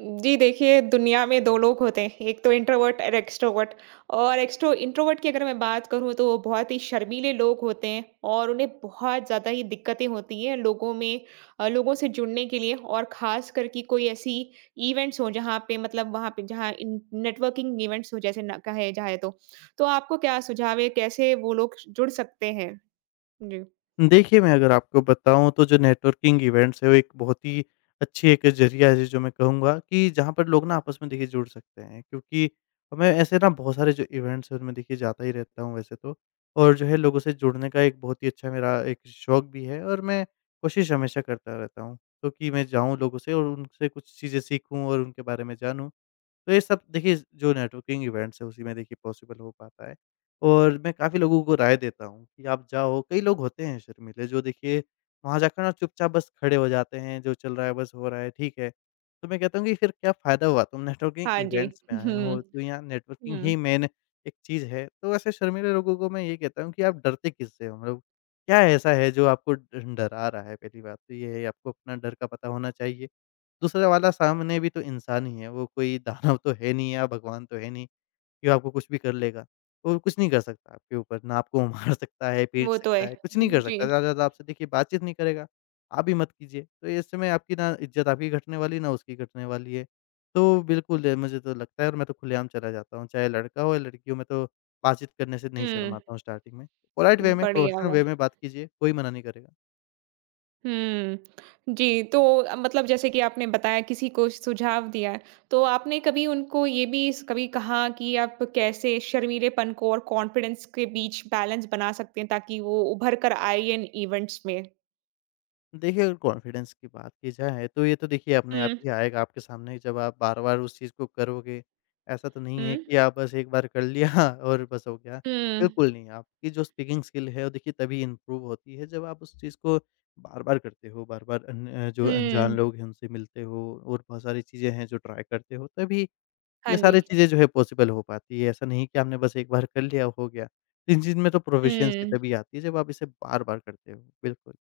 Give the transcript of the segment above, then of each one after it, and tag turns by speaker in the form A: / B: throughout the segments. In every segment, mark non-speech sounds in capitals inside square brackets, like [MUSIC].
A: जी देखिए, दुनिया में 2 लोग होते हैं, एक तो इंट्रोवर्ट और एक्सट्रोवर्ट। और एक्सट्रो इंट्रोवर्ट की अगर मैं बात करूँ तो वो बहुत ही शर्मीले लोग होते हैं। और उन्हें बहुत ज़्यादा ही दिक्कतें होती हैं लोगों में, लोगों से जुड़ने के लिए। और ख़ासकर कि कोई ऐसी इवेंट्स हों जहाँ पे मतलब वहाँ पे जहाँ इन नेटवर्किंग इवेंट्स हों जैसे ना कहे जाए तो। तो आपको क्या सुझाव है, कैसे वो लोग जुड़ सकते हैं? जी।
B: देखिए, मैं अगर आपको बताऊँ तो जो नेटवर्किंग इवेंट्स है वो एक बहुत ही अच्छी एक ज़रिया है जो मैं कहूँगा कि जहाँ पर लोग ना आपस में देखिए जुड़ सकते हैं। क्योंकि मैं ऐसे ना बहुत सारे जो इवेंट्स हैं उनमें देखिए जाता ही रहता हूँ वैसे तो। और जो है लोगों से जुड़ने का एक बहुत ही अच्छा मेरा एक शौक भी है, और मैं कोशिश हमेशा करता रहता हूँ। तो कि मैं जाऊँ लोगों से और उनसे कुछ चीज़ें सीखूँ और उनके बारे में जानूँ। तो ये सब देखिए जो नेटवर्किंग इवेंट्स है उसी में देखिए पॉसिबल हो पाता है। और मैं काफ़ी लोगों को राय देता हूँ कि आप जाओ, कई लोग होते हैं शर्मीले जो देखिए वहाँ जाकर ना चुपचाप बस खड़े हो जाते हैं, जो चल रहा है बस हो रहा है, ठीक है। तो मैं कहता हूँ कि फिर क्या फ़ायदा हुआ तुम नेटवर्किंग
A: हाँ जी।
B: इवेंट्स में आए
A: हुँ,
B: हो, तो यहाँ नेटवर्किंग
A: हुँ।
B: ही मेन एक चीज़ है। तो ऐसे शर्मीले लोगों को मैं ये कहता हूँ कि आप डरते किससे हो? मतलब क्या ऐसा है जो आपको ड डरा रहा है? पहली बात तो ये है, आपको अपना डर का पता होना चाहिए। दूसरा वाला सामने भी तो इंसान ही है, वो कोई दानव तो है नहीं या भगवान तो है नहीं कि वो आपको कुछ भी कर लेगा। वो कुछ नहीं कर सकता आपके ऊपर, ना आपको मार [LAUGHS] सकता है, पीट
A: वो तो
B: सकता
A: है।
B: है, कुछ नहीं कर
A: जी।
B: सकता। ज़्यादा से ज़्यादा आपसे देखिए बातचीत नहीं करेगा, आप भी मत कीजिए। तो ऐसे में आपकी ना इज़्ज़त आपकी घटने वाली, ना उसकी घटने वाली है। तो बिल्कुल मुझे तो लगता है, और मैं तो खुलेआम चला जाता हूँ, चाहे लड़का हो या लड़की हो, मैं तो बातचीत करने से नहीं शर्माता हूँ स्टार्टिंग में। पोलाइट
A: हुँ,
B: वे में,
A: बढ़िया।
B: प्रोफेशनल वे में बात कीजिए, कोई मना नहीं करेगा।
A: हुँ। जी, तो मतलब जैसे कि आपने बताया किसी को सुझाव दिया है, तो आपने कभी उनको ये भी स कभी कहा कि आप कैसे शर्मीलेपन को और कॉन्फिडेंस के बीच बैलेंस बना सकते हैं ताकि वो उभर कर आए इन इवेंट्स में?
B: देखिए, अगर कॉन्फिडेंस की बात की जाए तो ये तो देखिए अपने आप
A: हुँ,
B: ही आएगा आपके सामने जब आप बार-बार उस चीज़ को करोगे। ऐसा तो नहीं
A: हुँ।
B: है कि आप बस एक बार कर लिया [LAUGHS] और बस हो गया।
A: हुँ।
B: बिल्कुल नहीं, आपकी जो स्पीकिंग स्किल है वो देखिए तभी इम्प्रूव होती है जब आप उस चीज़ को बार-बार करते हो, बार-बार जो अनजान
A: हुँ।
B: लोग हैं उनसे मिलते हो और बहुत सारी चीज़ें हैं जो ट्राई करते हो, तभी
A: हाँ
B: ये
A: जी।
B: सारी चीज़ें जो है पॉसिबल हो पाती है। ऐसा नहीं कि आपने बस एक बार कर लिया, हो गया। तो इन चीज़ में तो प्रोफिशिएंसी
A: हुँ।
B: तभी आती है जब आप इसे बार-बार करते हो। बिल्कुल।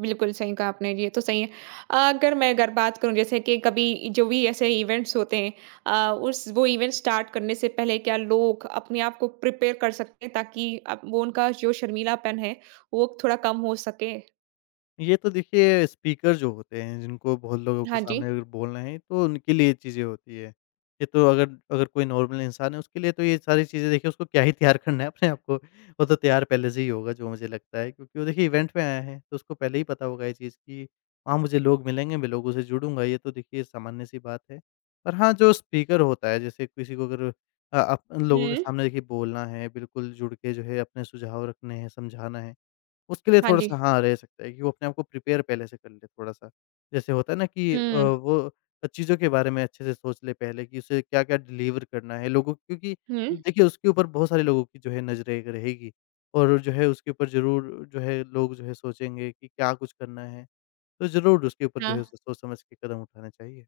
A: बिल्कुल सही कहा आपने, ये तो सही है। अगर मैं अगर बात करूँ जैसे कि कभी जो भी ऐसे इवेंट्स होते हैं, उस वो इवेंट स्टार्ट करने से पहले क्या लोग अपने आप को प्रिपेयर कर सकते हैं ताकि अप वो उनका जो शर्मीलापन है, वो थोड़ा कम हो सके?
B: ये तो देखिए स्पीकर जो होते हैं जिनको बहुत लोगों के
A: हाँ जी।
B: सामने अगर बोलना है तो उनके लिए चीज़ें होती है। ये तो अगर अगर कोई नॉर्मल इंसान है उसके लिए तो ये सारी चीज़ें देखिए उसको क्या ही तैयार करना है अपने आप को। वो तो तैयार पहले से ही होगा, जो मुझे लगता है, क्योंकि वो देखिए इवेंट में आया है तो उसको पहले ही पता होगा ये चीज़ कि वहाँ मुझे लोग मिलेंगे, मैं लोगों से जुड़ूँगा, ये तो देखिए सामान्य सी बात है। पर हाँ, जो स्पीकर होता है, जैसे किसी को अगर आप लोगों के
A: हुँ।
B: सामने देखिए बोलना है, बिल्कुल जुड़ के जो है अपने सुझाव रखने हैं, समझाना है। उसके लिए
A: हाँ जी।
B: थोड़ा-सा हाँ, रह सकता है कि वो अपने आप को प्रिपेयर पहले से कर ले थोड़ा-सा। जैसे होता है ना कि
A: हुँ।
B: वो चीज़ों के बारे में अच्छे से सोच ले पहले कि उसे क्या-क्या डिलीवर करना है लोगों को, क्योंकि
A: हुँ।
B: देखिए उसके ऊपर बहुत सारे लोगों की जो है नज़रें एक रहेगी, और जो है उसके ऊपर ज़रूर जो है लोग जो है सोचेंगे कि क्या कुछ करना है, तो ज़रूर उसके ऊपर जो है
A: हाँ।
B: उसे सोच समझ के कदम उठाने चाहिए।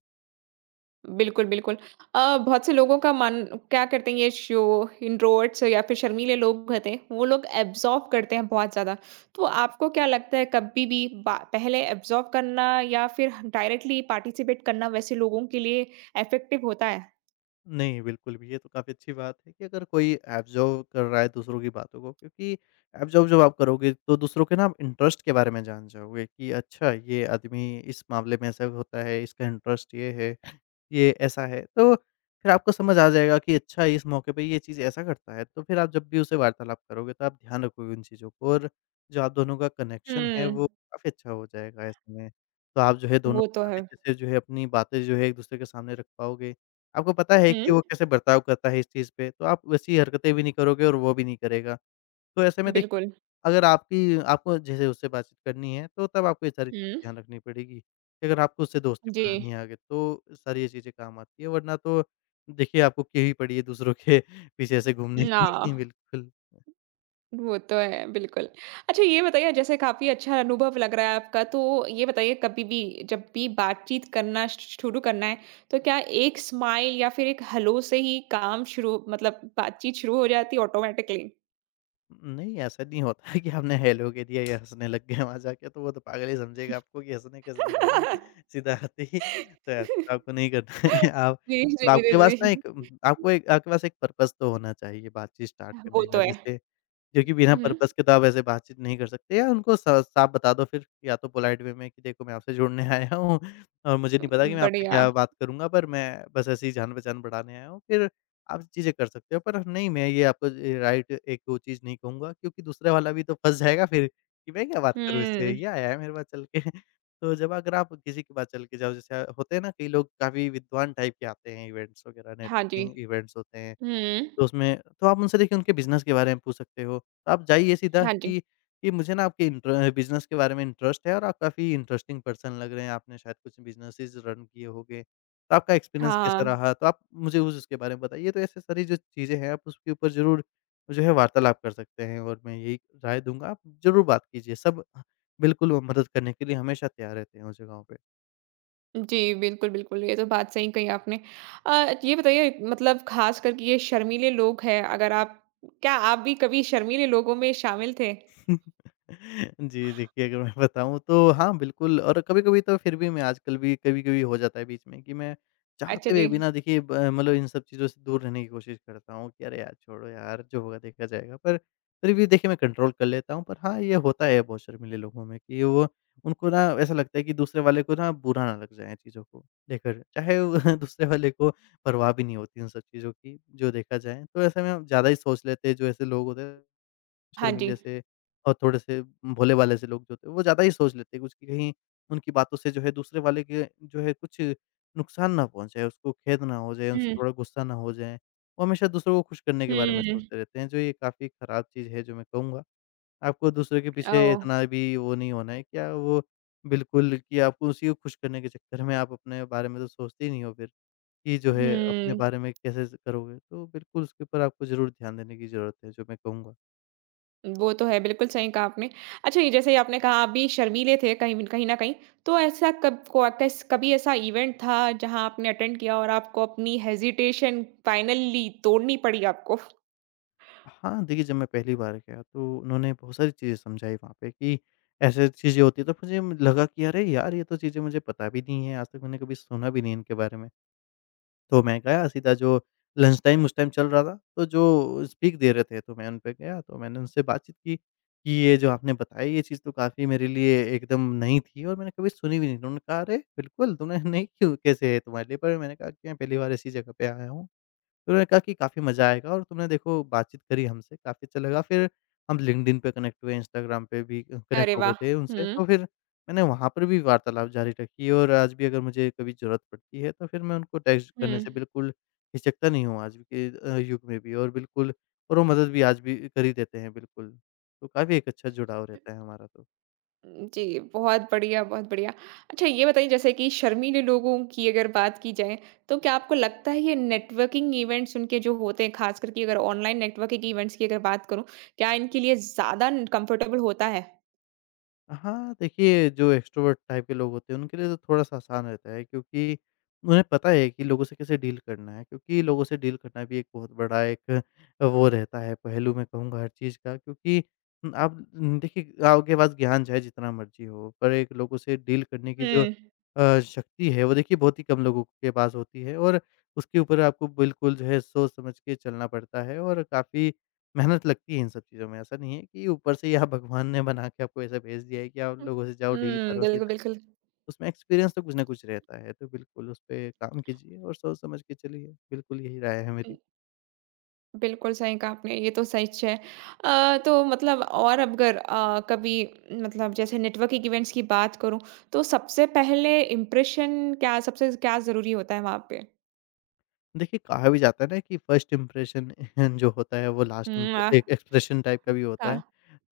A: बिल्कुल, बिल्कुल। बहुत से लोगों का मन क्या करते हैं ये शो इंट्रोवर्ट्स या फिर शर्मीले लोग होते हैं, वो लोग एब्ज़ॉर्ब करते हैं बहुत ज़्यादा। तो आपको क्या लगता है कभी भी बा पहले एब्ज़ॉर्ब करना या फिर डायरेक्टली पार्टिसिपेट करना वैसे लोगों के लिए इफ़ेक्टिव होता है?
B: नहीं, बिल्कुल भी, ये तो काफ़ी अच्छी बात है कि अगर कोई ऑब्ज़र्व कर रहा है दूसरों की बातों को, क्योंकि ऑब्ज़र्व जब आप करोगे तो दूसरों के ना आप इंटरेस्ट के बारे में जान जाओगे कि अच्छा, ये आदमी इस मामले में ऐसा होता है, इसका इंटरेस्ट ये है, ये ऐसा है। तो फिर आपको समझ आ जाएगा कि अच्छा, इस मौके पे ये चीज़ ऐसा करता है, तो फिर आप जब भी उससे वार्तालाप करोगे तो आप ध्यान रखोगे उन चीज़ों को, और जो आप दोनों का कनेक्शन है
A: हुँ,
B: वो काफ़ी अच्छा हो जाएगा ऐसे में। तो आप जो है दोनों
A: वो तो है।
B: काफ़ी अच्छे से जो है अपनी बातें जो है एक-दूसरे के सामने रख पाओगे। आपको पता है कि
A: हुँ,
B: वो कैसे बर्ताव करता है इस चीज़ पे, तो आप वैसी हरकतें भी नहीं करोगे और वो भी नहीं करेगा। तो ऐसे में देखिए,
A: बिल्कुल।
B: अगर आपकी आपको जैसे उससे बातचीत करनी है, तो तब आपको ये सारी चीज़ें
A: हुँ,
B: ध्यान रखनी पड़ेगी कि अगर आपको उससे दोस्ती
A: जी।
B: बनानी है आगे, तो सारी ये चीज़ें काम आती हैं, वरना तो देखिए आपको की ही पड़ी है दूसरों के [LAUGHS] पीछे ऐसे घूमने
A: ना।
B: की। [LAUGHS] बिल्कुल।
A: वो तो है, बिल्कुल। अच्छा ये बताइए जैसे काफ़ी अच्छा अनुभव लग रहा है आपका, तो ये बताइए कभी भी जब भी बातचीत करना श शुरू करना है, तो क्या एक स्माइल या फिर एक हेलो से ही काम शुरू मतलब बातचीत शुरू हो जाती है ऑटोमैटिकली?
B: नहीं, ऐसा नहीं होता है कि आपने हेलो कह दिया या हँसने लग गए वहाँ जाके, तो वो तो पागल ही समझेगा आपको कि हँसने कैसे लग रहा है ये,
A: [LAUGHS]
B: सीधा आते ही। तो ऐसा तो आपको नहीं करना है। [LAUGHS] आप
A: जी, जी,
B: आपके पास
A: जी,
B: ना
A: जी।
B: एक आपको एक आपके पास एक पर्पज़ तो होना चाहिए बातचीत स्टार्ट
A: वो
B: करने
A: तो
B: का।
A: है।
B: जैसे, क्योंकि बिना
A: हुँ, हुँ।
B: पर्पज़ के तो आप ऐसे बातचीत नहीं कर सकते। या उनको स साफ बता दो फिर, या तो पोलाइट वे में कि देखो, मैं आपसे जुड़ने [LAUGHS] आया हूँ और मुझे नहीं पता कि मैं आपसे
A: बढ़िया।
B: क्या बात करूँगा, पर मैं बस ऐसे ही जान-पहचान बढ़ाने आया हूँ। फिर आप चीज़ें कर सकते हो। पर नहीं, मैं ये आपको राइट एक वो चीज़ नहीं कहूँगा, क्योंकि दूसरे वाला भी तो फँस जाएगा फिर कि मैं क्या बात करूँ इससे,
A: हुँ,
B: ये आया है मेरे पास चल के। [LAUGHS] तो जब अगर आप किसी के पास चल के जाओ, जैसे होते हैं ना कई लोग काफ़ी विद्वान टाइप के आते हैं इवेंट्स वगैरह,
A: हाँ जी।
B: नेटवर्किंग इवेंट्स होते हैं।
A: हुँ,
B: तो उसमें तो आप उनसे देखिए उनके बिज़नेस के बारे में पूछ सकते हो। तो आप जाइए सीधा
A: हाँ जी।
B: कि मुझे ना आपके इंटर बिज़नेस के बारे में इंटरेस्ट है, और आप काफ़ी इंटरेस्टिंग पर्सन लग रहे हैं, आपने शायद कुछ बिज़नेसेस रन किए होंगे। तो आपका एक्सपीरियंस कैसा
A: हाँ।
B: रहा? तो आप मुझे उस उसके बारे में बताइए। तो ऐसे सारी जो चीज़ें हैं आप उसके ऊपर ज़रूर जो है वार्तालाप कर सकते हैं, और मैं यही राय दूँगा आप ज़रूर बात कीजिए। सब बिल्कुल मदद करने के लिए हमेशा तैयार रहते हैं उस जगहों पे।
A: जी, बिल्कुल, बिल्कुल, ये तो बात सही कही आपने। ये बताइए मतलब ख़ास करके ये शर्मीले लोग हैं, अगर आप क्या आप भी कभी शर्मीले लोगों में शामिल थे?
B: [LAUGHS] जी, देखिए अगर मैं बताऊँ तो हाँ, बिल्कुल। और कभी-कभी तो फिर भी मैं आजकल भी कभी-कभी हो जाता है बीच में कि मैं
A: अच्छा
B: चाहते
A: जी।
B: हुए भी ना देखिए ब मतलब इन सब चीज़ों से दूर रहने की कोशिश करता हूँ कि अरे यार! छोड़ो यार, जो होगा देखा जाएगा। पर फिर भी देखिए मैं कंट्रोल कर लेता हूँ। पर हाँ, ये होता है बहुत शर्मीले लोगों में कि वो, उनको ना ऐसा लगता है कि दूसरे वाले को ना बुरा ना लग जाए चीज़ों को लेकर। चाहे वो [LAUGHS] दूसरे वाले को परवाह भी नहीं होती उन सब चीज़ों की, जो देखा जाए। तो ऐसे में हम ज़्यादा ही सोच लेते हैं, जो ऐसे लोग होते हैं
A: हाँ जी।
B: शर्मीले से और थोड़े-से भोले भाले से लोग जो होते हैं, वो ज़्यादा ही सोच लेते हैं कुछ कि कहीं उनकी बातों से जो है दूसरे वाले के जो है कुछ नुकसान ना पहुँचे, उसको खेद ना हो जाए, उनसे
A: हुँ,
B: थोड़ा गुस्सा ना हो जाए। वो हमेशा दूसरों को खुश करने के बारे में
A: हुँ,
B: सोचते रहते हैं, जो ये काफ़ी ख़राब चीज़ है जो मैं कहूँगा। आपको दूसरे के पीछे
A: ओह!
B: इतना भी वो नहीं होना है क्या वो, बिल्कुल। कि आपको उसी को खुश करने के चक्कर में आप अपने बारे में तो सोचते ही नहीं हो फिर कि जो
A: हुँ,
B: है अपने बारे में कैसे ज़ करोगे। तो बिल्कुल उसके ऊपर आपको ज़रूर ध्यान देने की ज़रूरत है, जो मैं कहूँगा।
A: वो तो है, बिल्कुल सही कहा आपने। अच्छा ये जैसे ही आपने कहा आप भी शर्मीले थे कहीं न कहीं न कहीं, तो ऐसा कब को कैस कभी ऐसा इवेंट था जहाँ आपने अटेंड किया और आपको अपनी हेजिटेशन फाइनली तोड़नी पड़ी आपको?
B: हाँ, देखिए जब मैं पहली बार गया तो उन्होंने बहुत सारी चीज़ें समझाई वहाँ पे कि ऐसे चीज़ें होती हैं, तो मुझे लगा कि अरे यार! ये तो चीज़ें मुझे पता भी नहीं है, आज तक मैंने कभी सुना भी नहीं इनके बारे में। तो मैं गया सीधा, जो लंच टाइम उस टाइम चल रहा था, तो जो स्पीक दे रहे थे तो मैं उन पे गया, तो मैंने उनसे बातचीत की कि ये जो आपने बताई ये चीज़ तो काफ़ी मेरे लिए एकदम नई थी और मैंने कभी सुनी भी नहीं। तो उन्होंने कहा, "अरे! बिल्कुल तुमने [LAUGHS] नहीं क्यों कैसे है तुम्हारे लिए?" पर मैंने कहा कि मैं पहली बार ऐसी जगह पे आया हूँ। तो उन्होंने कहा कि काफ़ी मज़ा आएगा और तुमने देखो बातचीत करी हमसे, काफ़ी अच्छा लगा। फिर हम लिंक्डइन पे कनेक्ट हुए, इंस्टाग्राम पे भी
A: अरे
B: कनेक्ट हो गए
A: वाह!
B: थे उनसे।
A: हुँ,
B: तो फिर मैंने वहाँ पर भी वार्तालाप जारी रखी और आज भी अगर मुझे कभी ज़रूरत पड़ती है, तो फिर मैं उनको टेक्स्ट करने
A: हुँ।
B: से बिल्कुल हिचकता नहीं हूँ आज के युग में भी और बिल्कुल और वो मदद भी आज भी कर ही देते हैं बिल्कुल। तो काफ़ी एक अच्छा जुड़ाव रहता है हमारा तो।
A: जी, बहुत बढ़िया, बहुत बढ़िया। अच्छा ये बताइए जैसे कि शर्मीले लोगों की अगर बात की जाए, तो क्या आपको लगता है ये नेटवर्किंग इवेंट्स उनके जो होते हैं, ख़ास करके अगर ऑनलाइन नेटवर्किंग इवेंट्स की अगर बात करूँ, क्या इनके लिए ज़्यादा न कम्फ़र्टेबल होता है?
B: हाँ, देखिए जो एक्स्ट्रोवर्ट टाइप के लोग होते हैं उनके लिए तो थोड़ा-सा आसान रहता है क्योंकि उन्हें पता है कि लोगों से कैसे डील करना है, क्योंकि लोगों से डील करना भी एक बहुत बड़ा एक वो रहता है पहलू, मैं कहूँगा हर चीज़ का। क्योंकि आप देखिए आपके पास ज्ञान चाहे जितना मर्ज़ी हो, पर एक लोगों से डील करने की जो
A: हुँ।
B: शक्ति है वो देखिए बहुत ही कम लोगों के पास होती है। और उसके ऊपर आपको बिल्कुल जो है सोच समझ के चलना पड़ता है और काफ़ी मेहनत लगती है इन सब चीज़ों में। ऐसा नहीं है कि ऊपर से या भगवान ने बना के आपको ऐसा भेज दिया है कि आप
A: हुँ।
B: लोगों से जाओ डील
A: हुँ,
B: करो
A: बिल्कुल,
B: सीधा।
A: बिल्कुल।
B: उसमें एक्सपीरियंस तो कुछ ना कुछ रहता है, तो बिल्कुल उस पे काम कीजिए और सोच समझ के चलिए, बिल्कुल यही राय है
A: उम,
B: मेरी।
A: बिल्कुल सही कहा आपने, ये तो सच है। तो मतलब और अगर कभी मतलब जैसे नेटवर्किंग इवेंट्स की बात करूँ, तो सबसे पहले इम्प्रेशन क्या ज़रूरी होता है वहाँ पे?
B: देखिए, कहा भी जाता है ना कि फर्स्ट इंप्रेशन [LAUGHS] जो होता है वो लास्ट
A: हुँ, आह।
B: इम्प्रे एक एक्सप्रेशन टाइप का भी होता
A: हाँ,
B: है।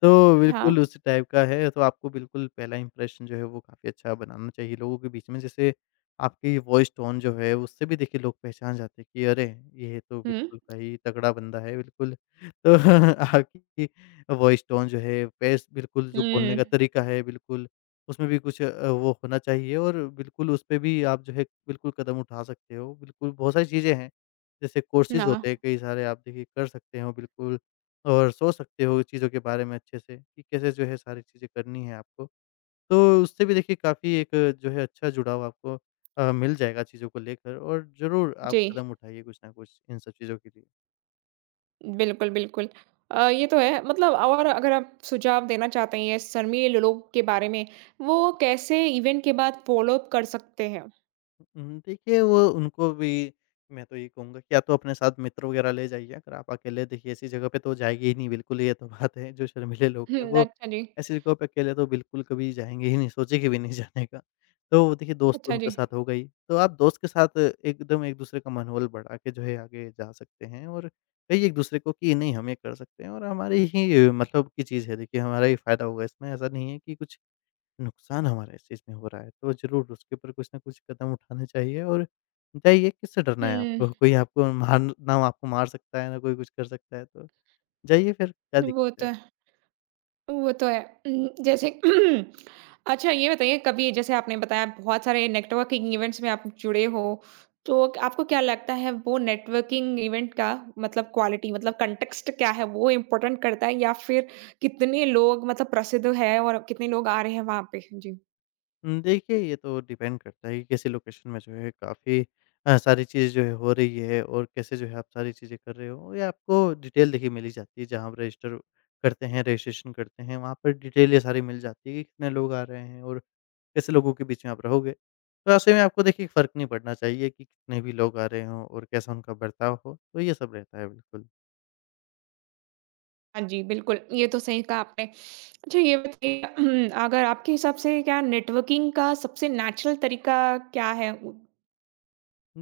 B: तो
A: हाँ।
B: बिल्कुल उस टाइप का है, तो आपको बिल्कुल पहला इंप्रेशन जो है वो काफ़ी अच्छा बनाना चाहिए लोगों के बीच में। जैसे आपकी वॉइस टोन जो है उससे भी देखिए लोग पहचान जाते हैं कि अरे! ये तो
A: हुँ।
B: बिल्कुल भाई तगड़ा बंदा है बिल्कुल। तो [LAUGHS] आपकी वॉइस टोन जो है, पेस बिल्कुल जो बोलने
A: हुँ,
B: का तरीका है बिल्कुल, उसमें भी कुछ वो होना चाहिए और बिल्कुल उस पे भी आप जो है बिल्कुल कदम उठा सकते हो। बिल्कुल बहुत सारी चीज़ें हैं, जैसे कोर्सेज़ होते
A: हाँ,
B: हैं कई सारे, आप देखिए कर सकते हो बिल्कुल और सोच सकते हो चीज़ों के बारे में अच्छे से कि कैसे जो है सारी चीज़ें करनी है आपको। तो उससे भी देखिए काफ़ी एक जो है अच्छा जुड़ाव आपको मिल जाएगा चीज़ों को लेकर और ज़रूर आप
A: जी।
B: कदम उठाइए कुछ ना कुछ इन सब चीज़ों के लिए।
A: बिल्कुल, बिल्कुल। ये तो है मतलब और अगर आप सुझाव देना चाहते हैं ये शर्मीले लोग के बारे में, वो कैसे इवेंट के बाद फ़ॉलो अप कर सकते हैं?
B: देखिए वो उनको भी मैं तो ये कहूँगा कि या तो अपने साथ मित्र वगैरह ले जाइए, अगर आप अकेले देखिए ऐसी जगह पे तो जाएँगे ही नहीं बिल्कुल, ये तो बात है। जो शर्मीले लोग हैं
A: हुँ,
B: वो
A: अच्छा जी।
B: ऐसी जगहों पे अकेले तो बिल्कुल कभी जाएँगे ही नहीं, सोचेंगे भी नहीं जाने का। तो देखिए दोस्त तो
A: अच्छा
B: उनके
A: जी।
B: साथ हो गई, तो आप दोस्त के साथ एकदम एक-दूसरे का मनोबल बढ़ा के जो है आगे जा सकते हैं और कहिए एक-दूसरे को कि नहीं हम ये कर सकते हैं और हमारी ही मतलब की चीज़ है देखिए, हमारा ही फ़ायदा होगा इसमें। ऐसा नहीं है कि कुछ नुकसान हमारा इस चीज़ में हो रहा है, तो ज़रूर उसके ऊपर कुछ न कुछ कदम उठाने चाहिए और जाइए, किससे डरना है
A: हुँ,
B: आपको? कोई आपको मार ना आपको मार सकता है, ना कोई कुछ कर सकता है, तो जाइए फिर, क्या
A: वो
B: दिक्कत है?
A: तो वो तो है। जैसे [CLEARS THROAT] अच्छा ये बताइए कभी जैसे आपने बताया बहुत सारे नेटवर्किंग इवेंट्स में आप जुड़े हो, तो आपको क्या लगता है वो नेटवर्किंग इवेंट का मतलब क्वालिटी मतलब कॉन्टेक्स्ट क्या है वो इम्पोर्टेंट करता है या फिर कितने लोग मतलब प्रसिद्ध है और कितने लोग आ रहे हैं वहाँ पे? जी।
B: देखिए, ये तो डिपेंड करता है कि कैसी लोकेशन में जो है काफ़ी सारी चीज़ें जो है हो रही है और कैसे जो है आप सारी चीज़ें कर रहे हो। ये आपको डिटेल देखिए मिल ही जाती है, जहाँ आप रजिस्टर करते हैं, रजिस्ट्रेशन करते हैं, वहाँ पर डिटेल ये सारी मिल जाती है कि कितने लोग आ रहे हैं और कैसे लोगों के बीच में आप रहोगे। तो ऐसे में आपको देखिए फ़र्क नहीं पड़ना चाहिए कि कितने भी लोग आ रहे हों और कैसा उनका बर्ताव हो, तो ये सब रहता है बिल्कुल।
A: हाँ जी, बिल्कुल, ये तो सही कहा आपने। अच्छा ये बताइए [CLEARS THROAT] अगर आपके हिसाब से क्या नेटवर्किंग का सबसे नेचुरल तरीका क्या है? [LAUGHS]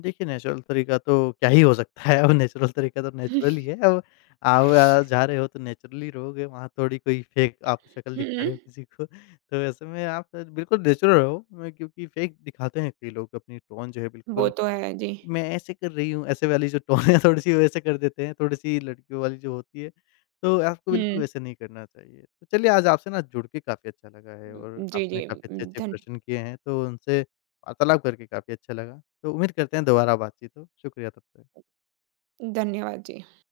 B: देखिए नेचुरल तरीका तो क्या ही हो सकता है, अब नेचुरल तरीका तो नेचुरल ही है। अब आप जा रहे हो तो नेचुरली रहोगे, वहाँ थोड़ी कोई फेक आप शक्ल
A: हुँ,
B: दिखा
A: हुँ,
B: रहे हो किसी को। [LAUGHS] तो ऐसे में आप बिल्कुल नेचुरल रहो, क्योंकि फेक दिखाते हैं कई लोग अपनी टोन जो है
A: वो
B: बिल्कुल,
A: तो है। जी।
B: मैं ऐसे कर रही हूँ, ऐसे वाली जो टोन है थोड़ी-सी वैसे कर देते हैं, थोड़ी-सी लड़कियों वाली जो होती है, तो आपको बिल्कुल
A: हुँ।
B: वैसे नहीं करना चाहिए। तो चलिए आज आपसे ना जुड़ के काफ़ी अच्छा लगा है और
A: जी,
B: आपने
A: जी।
B: काफ़ी अच्छे-अच्छे
A: धन
B: प्रश्न किए हैं, तो उनसे वार्तालाप करके काफ़ी अच्छा लगा। तो उम्मीद करते हैं दोबारा बातचीत हो। शुक्रिया तब तक।
A: धन्यवाद जी।